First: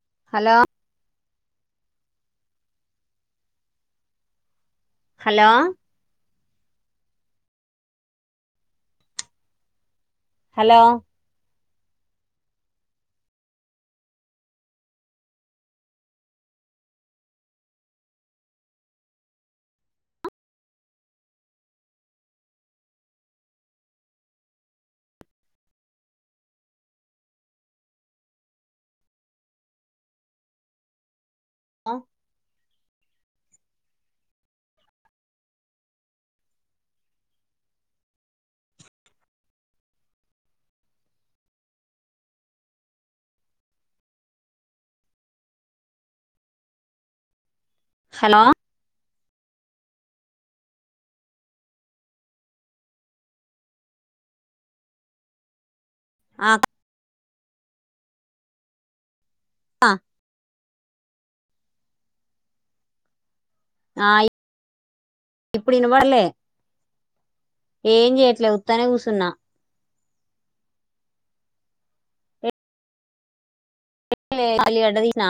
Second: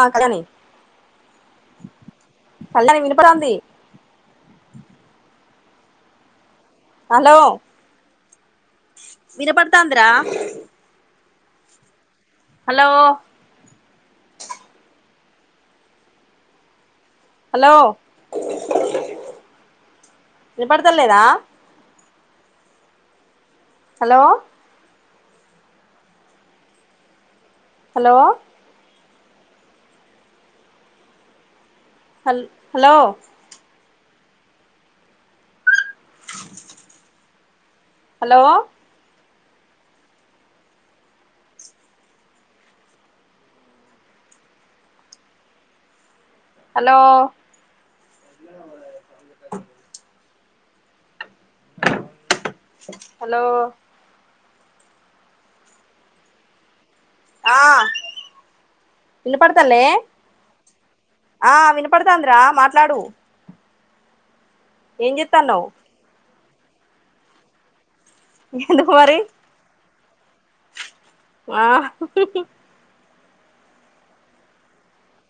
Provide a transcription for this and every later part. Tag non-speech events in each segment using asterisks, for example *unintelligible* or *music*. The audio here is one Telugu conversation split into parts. ఆక్కని హలో కళ్యాణ వినిపడాంది హలో హలో వినపడతందిరా హలో హలో హలో వినపడతాలేదా హలో హలో హల్ hello *unintelligible* hello hello hello *unintelligible* hello ఆ ఆ వినపడతాలే ఆ వినపడతందిరా మాట్లాడు ఆ ఇ ఏం చేత్తన్నావ్ ఇప్పుడు వినపడలే ఏం చెయట్లే ఉత్తగానే ఎందుకు మరి కూర్చున్నా ఆ హు హు ఎం లే ఆలుగడ్డ తిన్న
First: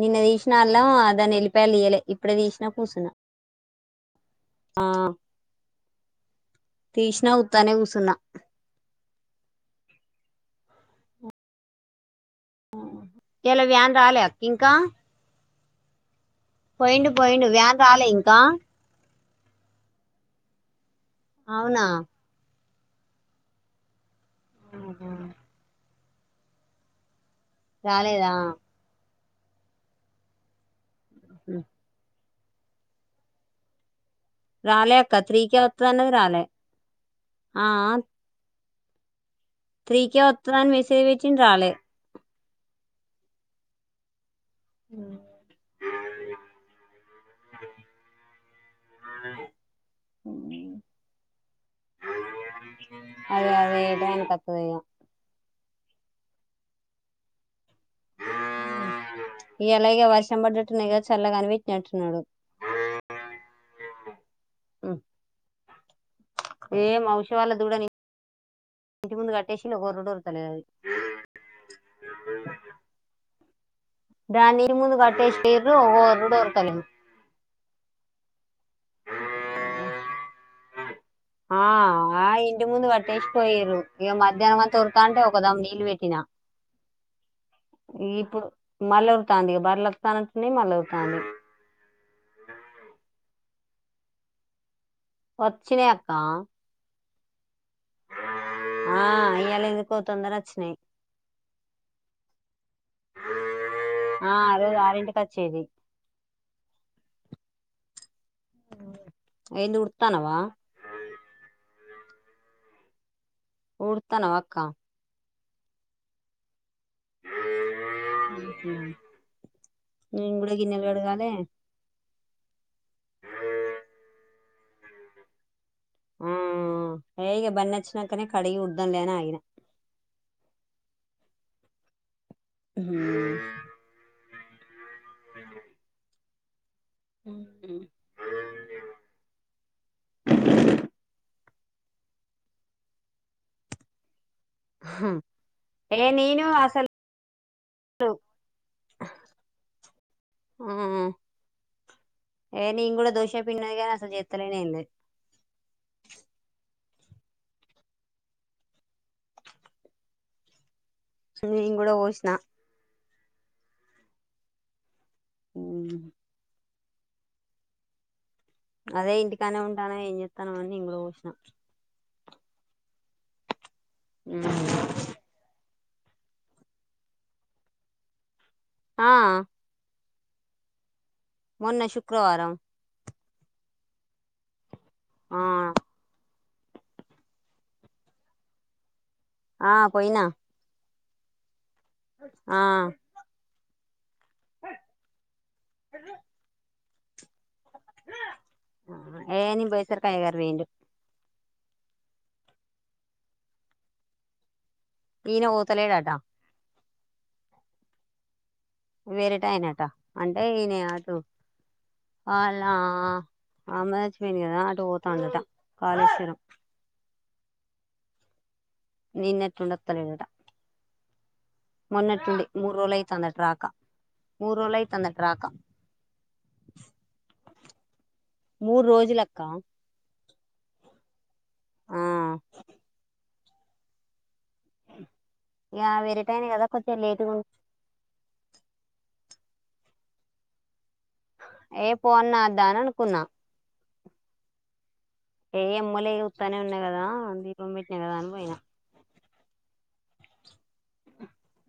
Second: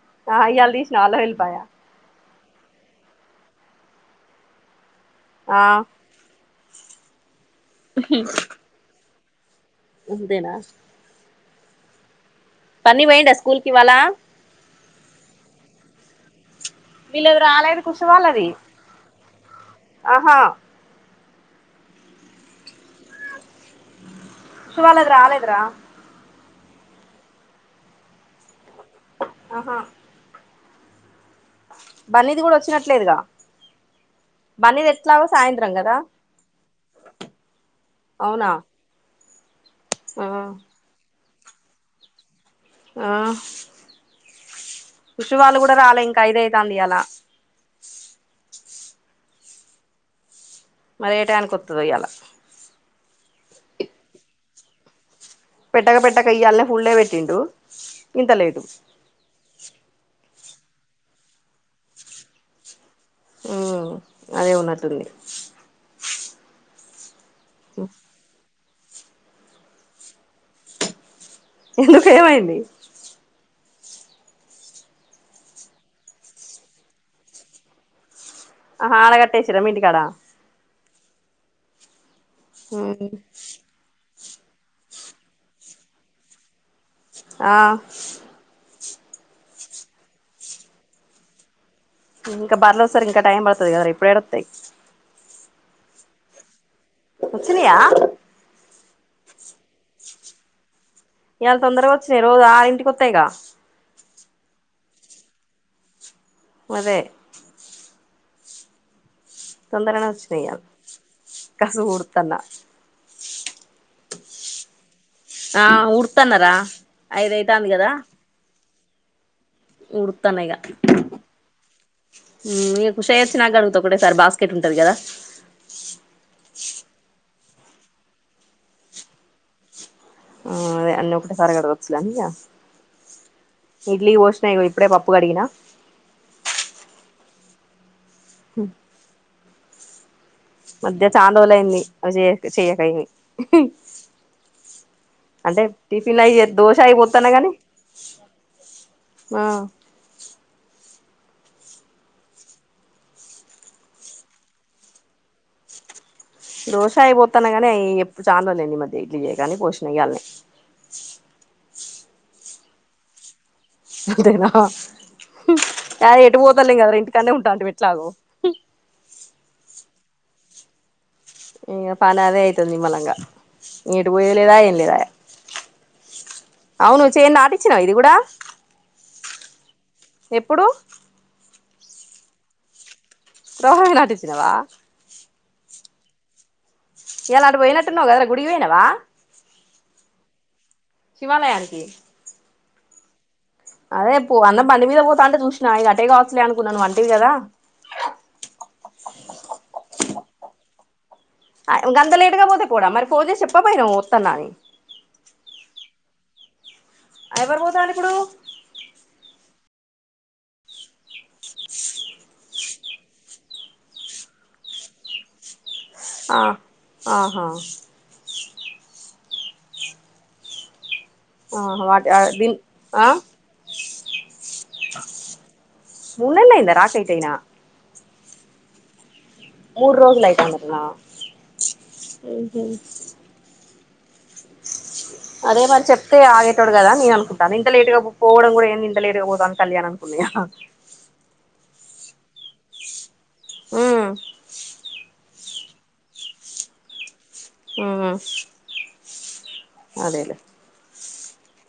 నిన్న ఆ తీసిన ఇయ్యాల అల్లం తీసినవా దాని ఎల్లిపాయ వెళ్లిపాయాలు తీయలే ఇప్పుడే తీసినా కూర్చునా ఆ ఆ తీశిన ఉత్తగానే కూర్చున్న ముందేనా కన్నీ పోయిండా స్కూల్ ఇయాల కి ఇవాళ వ్యాన్ రాలే అక్క ఇంకా పోయిండు వీళ్ళది పోయిండు వ్యాన్ రాలేదు కుషు రాలే ఇంకా వాళ్ళది ఆహా అవునా అక్క వాళ్లది రాలేదురా రాలేదా? అహా బన్నీది గుడ వచ్చినట్లేదుగా బన్నీది రాలే అక్క ఎట్లాగో త్రీకే సాయంత్రం కదా, వత్తదన్నది రాలే ఆ అవునా? త్రికే ఆ ఒత్తదని మెసేజ్ పెట్టిండు రాలే. ఆ సుష్షూ వాళ్ళు గుడ రాలే ఇంకా ఐదయితాంది ఇయాలా. మరి ఏ టైయానికి వత్తదో ఇయాల అదే అదే ఏ టయానిత్తదో ఇగ. పెట్టక పెట్టక ఇయ్యాలనే ఫుల్డే పెట్టిండు, ఇంతలేటు ఇయాల ఇగ వర్షం పడ్డట్టున్నయి కదా, చల్లగా అని పెట్టినట్టున్నడు. ఉమ్ అదే ఉన్నట్టుంది. ఏం ఔష వాళ్ళ దూడని ఇంటి ముందు కట్టేసిండు, ఇగ ఒర్రుడు ఒర్రుతలేదది. ఎందుకు ఏమైంది? దాని ముందు కట్టేసి పోయిర్రు, ఇగ ఒర్రుడు ఒర్రుతలేదది. అహా ఆడ కట్టేసిండ్రా మీ ఇంటికాడ ఆ ఆ ఇంటి ముందు ఉమ్ కట్టేసి పోయర్రు. ఇగ మధ్యాహ్నం అంతా ఓర్రుతా అంటే ఒకదమ్ము నీళ్ళు పెట్టినా. ఆ మల్లా ఒర్రుతాంది ఇగ బర్ల అస్తన్నట్టున్నాయ్ మల్ల ఒర్రుతాంది. ఇంకా బర్లోచేసరికి ఇంకా టైం పడుతది కదరా, ఇప్పుడేడ ఒస్తయి వచ్చినై అక్కా వచ్చినయా? ఆ ఇయ్యాల ఎందుకో తొందర అచ్చినయి. ఇయాళ తొందరగా వచ్చినయి, రోజు ఆరింటికి ఒత్తయిగా ఆ అదే ఆరెంటికచ్చేది. అదే ఉమ్ తొందరనే అచ్చినయ్ ఇయాల్ కసువు ఉడుతాన్న. ఊడుతానవక్క? ఆ ఊడతాన్నరా, ఐదయితాంది కదా. హ ఉడతాన్న ఇగ మీకు షేర్చినాకడుగుత ఒకటే సారీ బాస్కెట్ ఉంటంది కదా. ఆ హే ఇగ బన్నచ్చినంకనే కడిగి ఊడుద్దాం లే అని ఆగిన. ఆ అదే అన్నీ ఒకటె సారె కడగచ్చు గని ఇగ, ఇడ్లీ కి పోసిన ఇగో ఇప్ ఇప్పుడే పప్పు కడిగిన. హు మధ్య చాన రోజులయింది, అవి జెయ చెయకయింది. అంటే ఏ టిఫిన్లయి నేను చేత్, దోశ అయిపోత్తాన్న గని ఉమ్ ఏ నిను కూడా దోశా పిండి ఉన్నది గానీ అసలు చేతలేను ఎం లెద్ దోష అయిపోతన్నా కానీ అవి ఎప్పుడు చనరోజులుఐంది ఈ మధ్య ఇడ్లీ చేయకనీ పోషిణ ఇయ్యాల్నే నన్ కూడా పోసిన అంతేనా అ ఎటు పోతారులేం కదర ఇంటికన్నే ఉంటాంటిమి ఎట్లాగో అదే ఇంటికాన్నే ఉంటాన ఏం చెత్తనం అని నేను కూడా పోషిన ఇగ పని అదే అయితదిీ నీమ్మలంగా ఎటు పోయ్యేది లేదాయే ఎం లేదాయే అవును చేన్ నాటిచ్చినవ ఇది కూడా ఆ ఎప్పుడు మొన్న శుక్రవారం శుక్రవారమే నాటిచ్చినవా ఆ ఇయ్యాల అటు పోయినట్టున్నవ్ కాదర గుడికి పోయినవ ఆ పోయినా శివాలయానికి ఆ అదే పో అన్న బంటి మీద పోతంటే చూసినా ఇగ అటే కావచ్చలే అనుకున్నా నువ్ అంటివి కదా ఏ నిను పొయ్యి సరికే అయ్యగారు పోయిండు గందలేటుగపోతే పోడా మరి పోన్ చేసి చెప్పకపోయినవ్ వత్తన్నా అని ఈనే పోతలేడటా ఎవరుపోతండ్రు ఇప్పుడు వేరేటాయినట అంటే ఈయనే అటు వల్ల అమ్మ సచ్చిపోయింది కద అటు పోతాండట కాళేశ్వరం అ ఆహా నిన్నట్నుండి ఓత్తలెడట ఆహా వాటి మొన్నటి నుండి దీన్ మూడు ఆ రోజులైతందట రాక మూడు రిలైతందట రాక మున్నీళ్ళైంద రాక ఐతే ఇనా మూడు రోజులక్ మూడు రోజులైతందటన ఆ మ్ హు అదే ఇగ మరి చెప్తే వేరేటైన ఆగేటోడు కదా కొంచెం నేను లేటుగా అనుకుంటాన ఇంత లేటుగా పోవడం కుడా ఏంది ఇంత లేటుగ పో న్ కల్యాన్ అనుకున్న ఇగ ఏ పొవల్న్న వద్దఅననుకున్న హ్మ్ ఏ ఎమ్మోలే ఉత్తగానే ఉన్న కదా దీపం పెట్టినా కదా అని పోయినా అదేలే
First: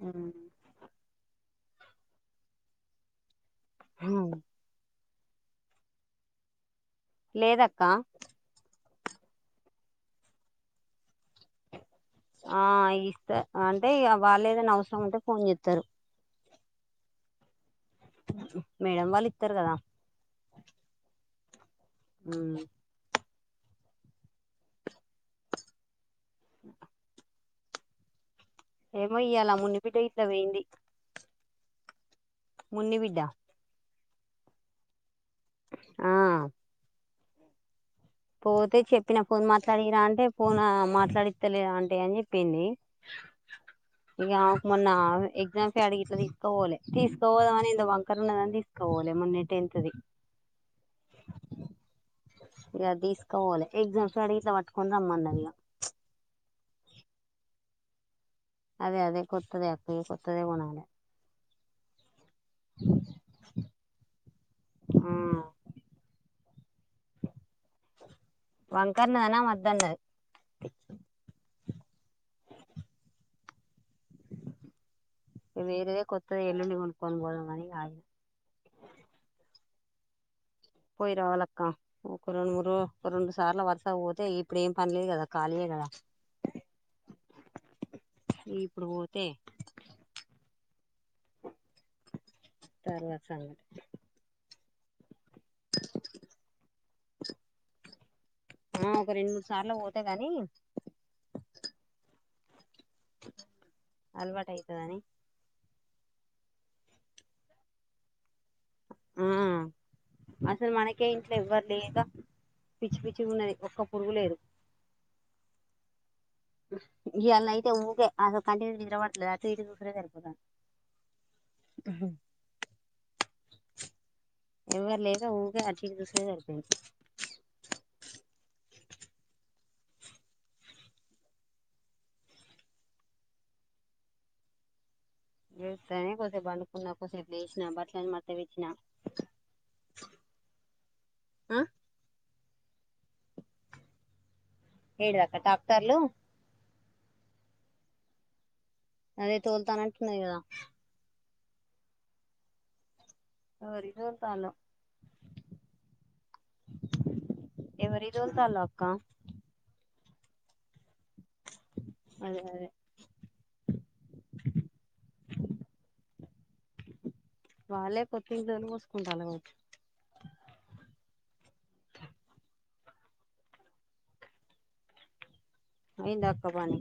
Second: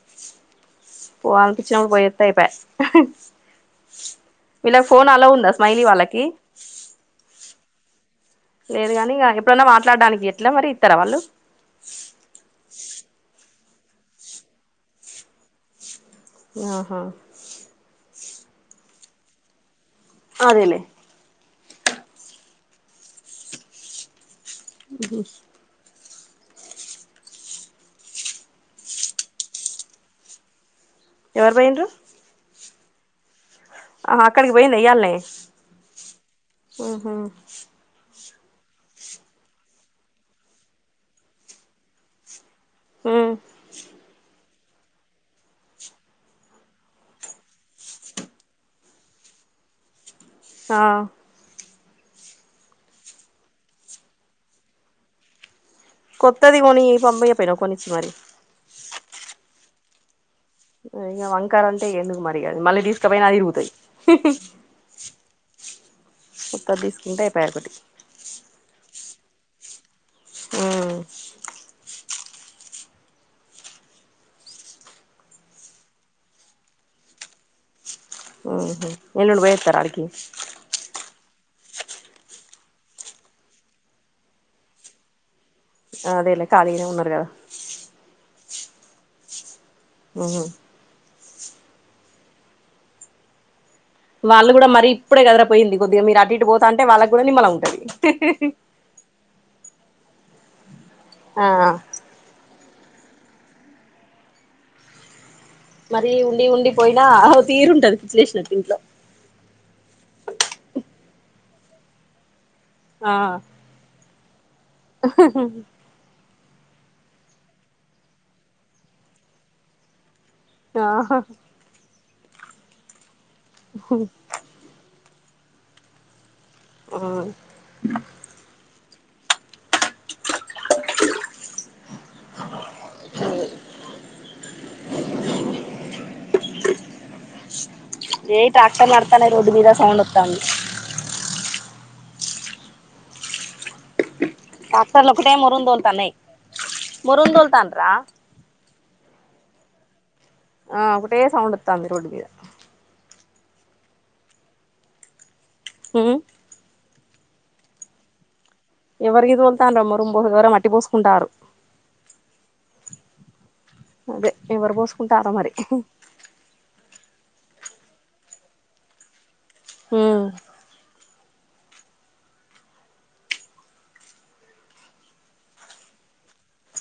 మ్ పోవాలనిపించినప్పుడు పోయోతే అయిపై హ ఫోన్ అలో ఉందా స్మైలీ వాళ్ళకి లేదక్క లేదు గానీ ఇగ ఎప్పుడన్నా మాట్లాడానికి ఎట్లా మరి ఇత్తర వాళ్ళు అ ఇస్త అంటే ఇగ వాళ్ళు ఏదైనా అవసరం అంటే ఫోన్ చెత్తారు అ హా మేడం వాళ్ళు ఇత్తారు కదా అదేలె హ్మ్ హ్మ్ హు *inaudible* ఏమో ఇయ్యాల మున్ని బిడ్డ ఇట్ల పోయింది ఎవరు పోయిండ్రు మున్ని బిడ్డ అహా అక్కడికిపోయింద ఈయల్నే ఆ పోతే చెప్పిన ఫోన్ మాట్లాడిరా అంటే ఫోన్ అ మాట్లాడిస్తలే అంటే అని చెప్ పిన్ని ఉమ్ ఇగ మొన్న ఎగ్జామ్స్ అడిగి ఇట్లా తీసుకపోలే తీసుకపోదామని ఎంతో బంకర్ ఉన్నదని తీసుకపో మొన్నెట్ట ఎంతది అ ఇగ తీసుకోవాలి ఎగ్జామ్స్ కాడికి ఇట్ల పట్టుకోని రమ్మన్నది ఇగ కొత్తది కొని *unintelligible* కొనిచ్చి మరి అదే అదే కొత్తదే *unintelligible* కొత్తదే కొనాలే కరెంట్ ఎందుకు మరి *unintelligible* మళ్ళీ తీసుకపోయినా అది పోతాది ఆ కొత్తది తీసుకుంటే అయిపాయ ఒకటి ఉమ్ *unintelligible* వేరేదే కొత్తది ఎల్లుండి కొనుక్కొని పోద మనీ ఇంగ ఆగిన ఉహు ఎల్లుండి పోయోతర ఆడికి పోయి రావాలక్క ఒక రెండు మూడు *unintelligible* ఒక రెండు సార్ల వరుసగ పోతే ఇప్పుడు ఏం పనలేదు కదా ఖాళీయే కదా అదేలే కలిగానే ఉన్నారూ కద ఇప్పుడు పోతే హు తర్వాత వాళ్ళు గూడ మరి ఇప్పుడే కదరా పోయింది కొద్దిగా మీరు అటు ఇటు పోతాంటే వాళ్ళక్ గూడ నిమ్మలం ఉంటది అంతే గాని ఆ అలవాటు అయితదని మరి ఉండి ఉండి పోయినా తీరుంటది పిచ్చిలేషినట్లు ఇంట్లో ఆ అసలు మనకే ఇంట్లో ఎవ్వర్ లేక పిచ్చి పిచ్చి ఉన్నది ఒక్క పురుగు లే హ్ హ్ ఇయాల్నైతే ఊకే అ కంటినిండా నిదరా పడతాలేదు ఊకె అటుఇటు సూసుడే సరిపోతంది ఆ హా ఆ ఏవర్లేక ఊకె అటుఇటు సూసుడే సరిపో ఆ అ లేస్తనే కోసేపు పండుకున్నా కోసేపు లేసిన బట్టలన్నీ మడ్తపెట్టిన ఏదో సౌండ్ ఒత్తంది అ టాక్టర్ల ఏడు ఒకటే దాకా డాక్టర్లు మొరంతొల్తానై మొరంతోల్తాన్రా. అదే తోల్తానట్టున్నయ్ గదా ఒకటే సౌండ్ ఒత్తాంది రోడ్డు మీద ఎవరియి తోల్తాన్లో హ్ము ఎవరియితోల్తాన్లో ఎవరియితోల్తాన్లో మొరం ఎవరో మట్టి పోసుకుంటార్రు. అదే అదే అదే ఎవరు పోసుకుంటార్రో మరి. వాళ్ళే కొత్తిఇంట్లోళ్ళు పోసుకుంటాన్లు కావచ్చు. హ్ము అయిందా అక్క పనీ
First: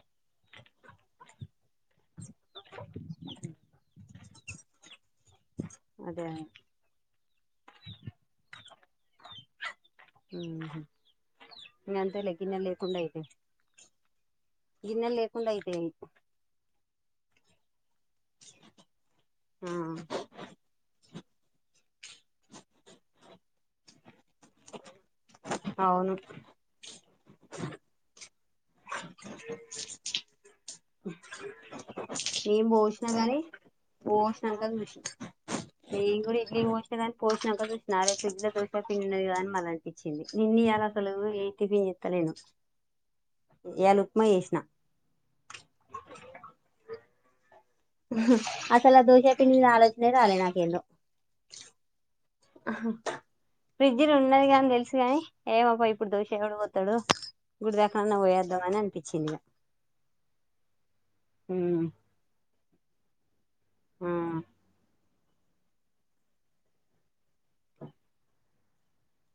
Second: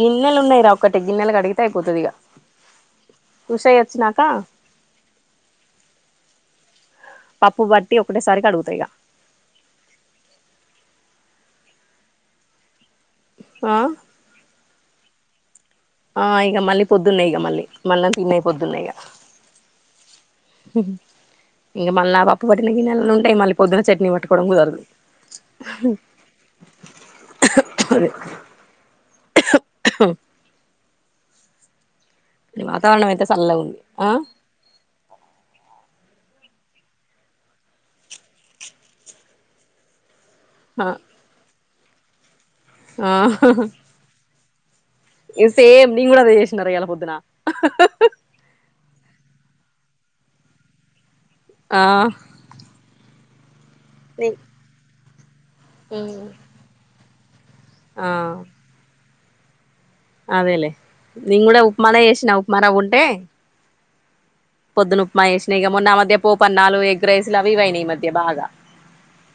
గిన్నెలు ఉన్నాయిరా ఒక్కటి గిన్నెలు అడిగితే అయిపోతది ఇగా. ఉషయ్య ఒచ్చినాకా అదే పప్పు బట్టి ఒకటేసారి కడుగుతా ఇగా ఊహు ఇంగ అంతే లే గిన్నల్లేకుండ ఐతయి. ఆ గిన్నెల్ లేకుండ ఐయి ఆ ఇగ మళ్ళీ పొద్దున్నే ఇగ మళ్ళీ మళ్ళం తిన్నయి పోద్దున్నే ఇగ ఆ ఊహు ఇంగ మళ్ళా పప్పు పట్టిన గిన్నెలు అన్ని ఉంటాయి. మళ్ళీ పొద్దున్న చట్నీ పట్టుకోవడం కుదరదు. అవును హ్ హ్ ఏం వాతావరణం పోషిణా అయితే గానీ చల్లగా ఉంది ఆ పోషినంక చూశిన నేన్ కూడా ఇడ్లీకి పోషినా గాని పోషినంక చూశినా అరె ఫ్రిజ్ ల దోశ పిండిఉన్నది గదా అని మల్లనిపిచ్చింది. నిన్నీ ఇయాల అసలూ ఆ ఏ టిఫిన్ చేత్తలేను ఆ న ఇగ సేమ్ నేన్ గూడా అదే చేశినర ఇయాళ పొద్దునా అసలు ఆ దోశాపిండి మీద ఆలోచనే రాలేదు నాకు ఏందో. ఆ ఫ్రిడ్జిలు ఉన్నది గాని తెల్సు గాని ఏమొ పో ఇప్పుడు దోష ఎవడు పోత్తడు. గుడి ఆ దాకాన్నన్న పోయొద్దాం అని అనిపిచ్చింది ఇగా అదేలే నేన్ గూడా ఉప్మానే చేశినా ఉప్మా రవ్వ ఉంటే. ఆ పొద్దున ఉప్మా చేశిన ఇగ మొన్నా ఆ మధ్యా పోపన్నాలు, ఎగ్రైసలు అవి ఇవయినయ్ ఈ మధ్య బాగా.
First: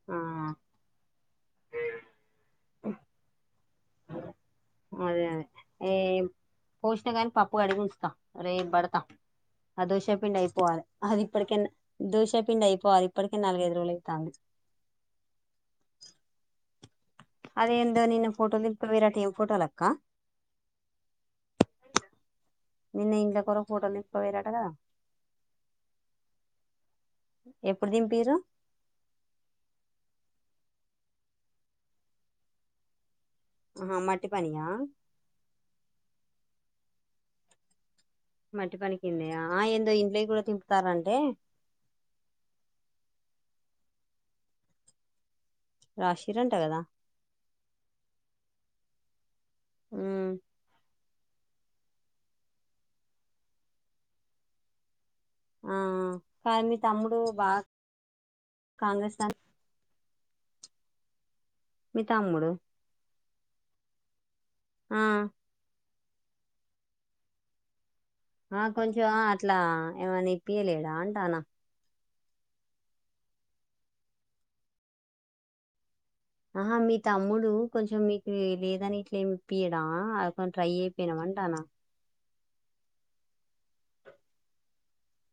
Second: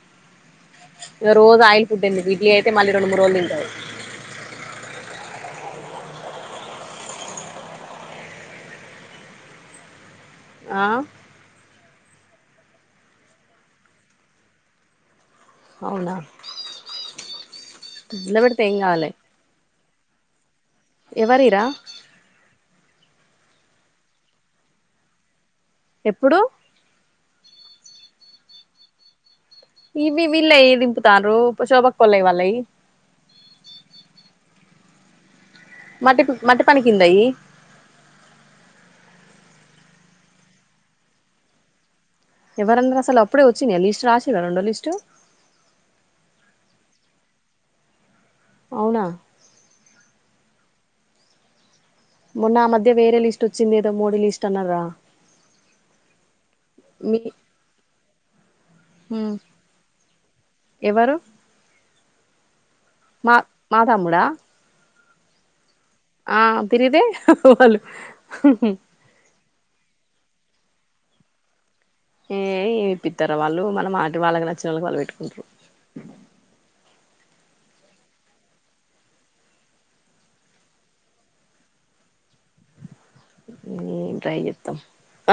ఆ ఇగ రోజు ఆయిల్ ఫుడ్ ఎందుకు ఇడ్లీ అయితే మళ్ళి రెండు మూడు రోజులు తింటరు. అదే అదే ఏం పోషినగాని పప్పు కడిగి ఉంచుతా రేప్ బడతా. అదోశ పిండి అయిపోవాలె ఆ అది ఇప్పడికన్న దోశ పిండి అయిపోవాలి ఇప్పటికే నాలుగైదు రోజులై తాకింది. అవునా అదే ఏందో ఫ్రిడ్జ్ నిన్న లో పెడితే ఫోటోలు ఏం దింపుకపోయిన్ రటా ఏం ఫోటోలక్కా. ఎవరియి రా నిన్న ఇంట్లక్ ఎవరో ఫోటోలు దింపుక పోయిన్రటా గదా. ఎప్పుడూ ఎప్పుడు దింపిర్రు ఇవి విల్ దింపుతారు ప శోభక్కవలై వాళ్ళయి ఆహా మట్టి పనికా మట్టి మటి పనికి కిందయి మట్టి పనికెలనియా ఆ ఏందో ఇంట్లోకి కూడా తింపుతారంటే ఎవరన్నరు అసలు అప్పుడే వచ్చింది లిస్ట్ రాసిన్రా రెండో లిస్ట్ రషీరంట కదా అవునా హ్మ్ మొన్న ఆ మధ్య వేరే లిస్ట్ వచ్చింది ఏదో మోడీ లిస్ట్ అన్నర్గా ఆ కానీ మీ తమ్ముడు బాగా కాంగ్రెస్ త మ్ ఎవరు మితమ్ముడు మా తమ్ముడా ఆ ఆ తీర్గితే వాళ్లు ఆ కొంచెం అట్లా ఏమైనా ఇప్పియలేద అంటానా ఏ ఏమిప్పితారు వాళ్ళు మనం మాటి వాళ్ళకి నచ్చిన వాళ్ళకి వాళ్ళు పెట్టుకుంటారు ఆహా మీ తమ్ముడు కొంచెం మీకు లేదని ఇట్లేమిప్పియడం అది కొం ట్రై అయిపోయినా అంటన నేన్ ట్రై చెస్తాం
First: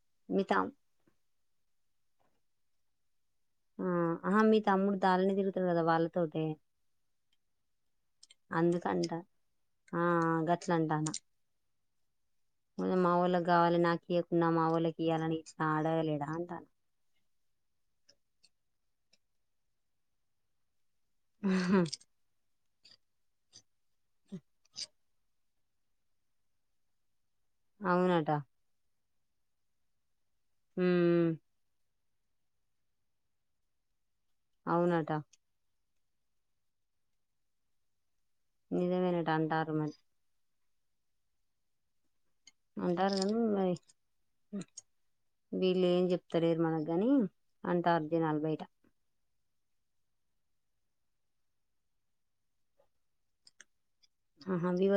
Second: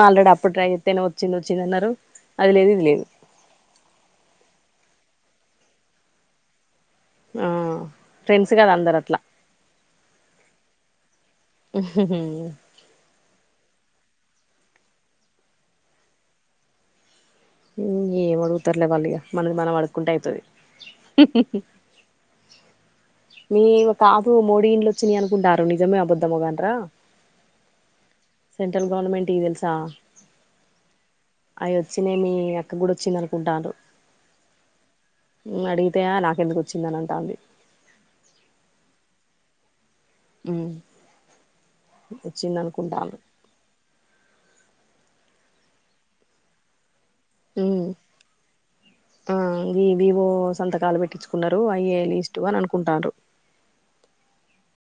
ఆల్రెడీ మీ అప్పుడు ట్రై తమ్ చెస్తానే వచ్చింది వచ్చిందన్నారు అది లేదు ఇది లేదు ఆ ఆహా మీ తమ్ముడు దాళని తిరుగుతాడు కదా వాళ్ళతోటే ఆ ఫ్రెండ్స్ కదా అందరు అందుకంట అట్లా ఆ గట్లంటానా హ్మ్మ్ వోళ్ళకి కావాలి నాకు ఇవ్వకుంన్నా మా వాళ్ళకి ఇయ్యాలని అన్ని అడగలేడా అంటాను ఏం అడుగుతారులే వాళ్ళులిగా మనది మనం అడుకుంటే ఐతది ఆహా మీ కాదు మోడీ ఇంలోచ్చిన అనుకుంటారు నిజమే అబధమగన్రా అవునటా టీతెల్సా హ్మ్ చ్చిన మిఅక్క కూడా వచ్చింద అనుకుంతన్రు అవునటా తే నాకెందుకు వచ్చిందని అంటాంది నిజమేనట అంటారు మరి ఉ అంటారు కని మరి వీళ్ళు ఏం చెప్తాలేరు మనకీ గాని మ్మ్ అంటరు జనాలు బయట ఆ వివో సంతకాలు పెట్టించుకున్నారు అయ ఇస్టు అని అనుకుంటున్నారు ఆహా వివ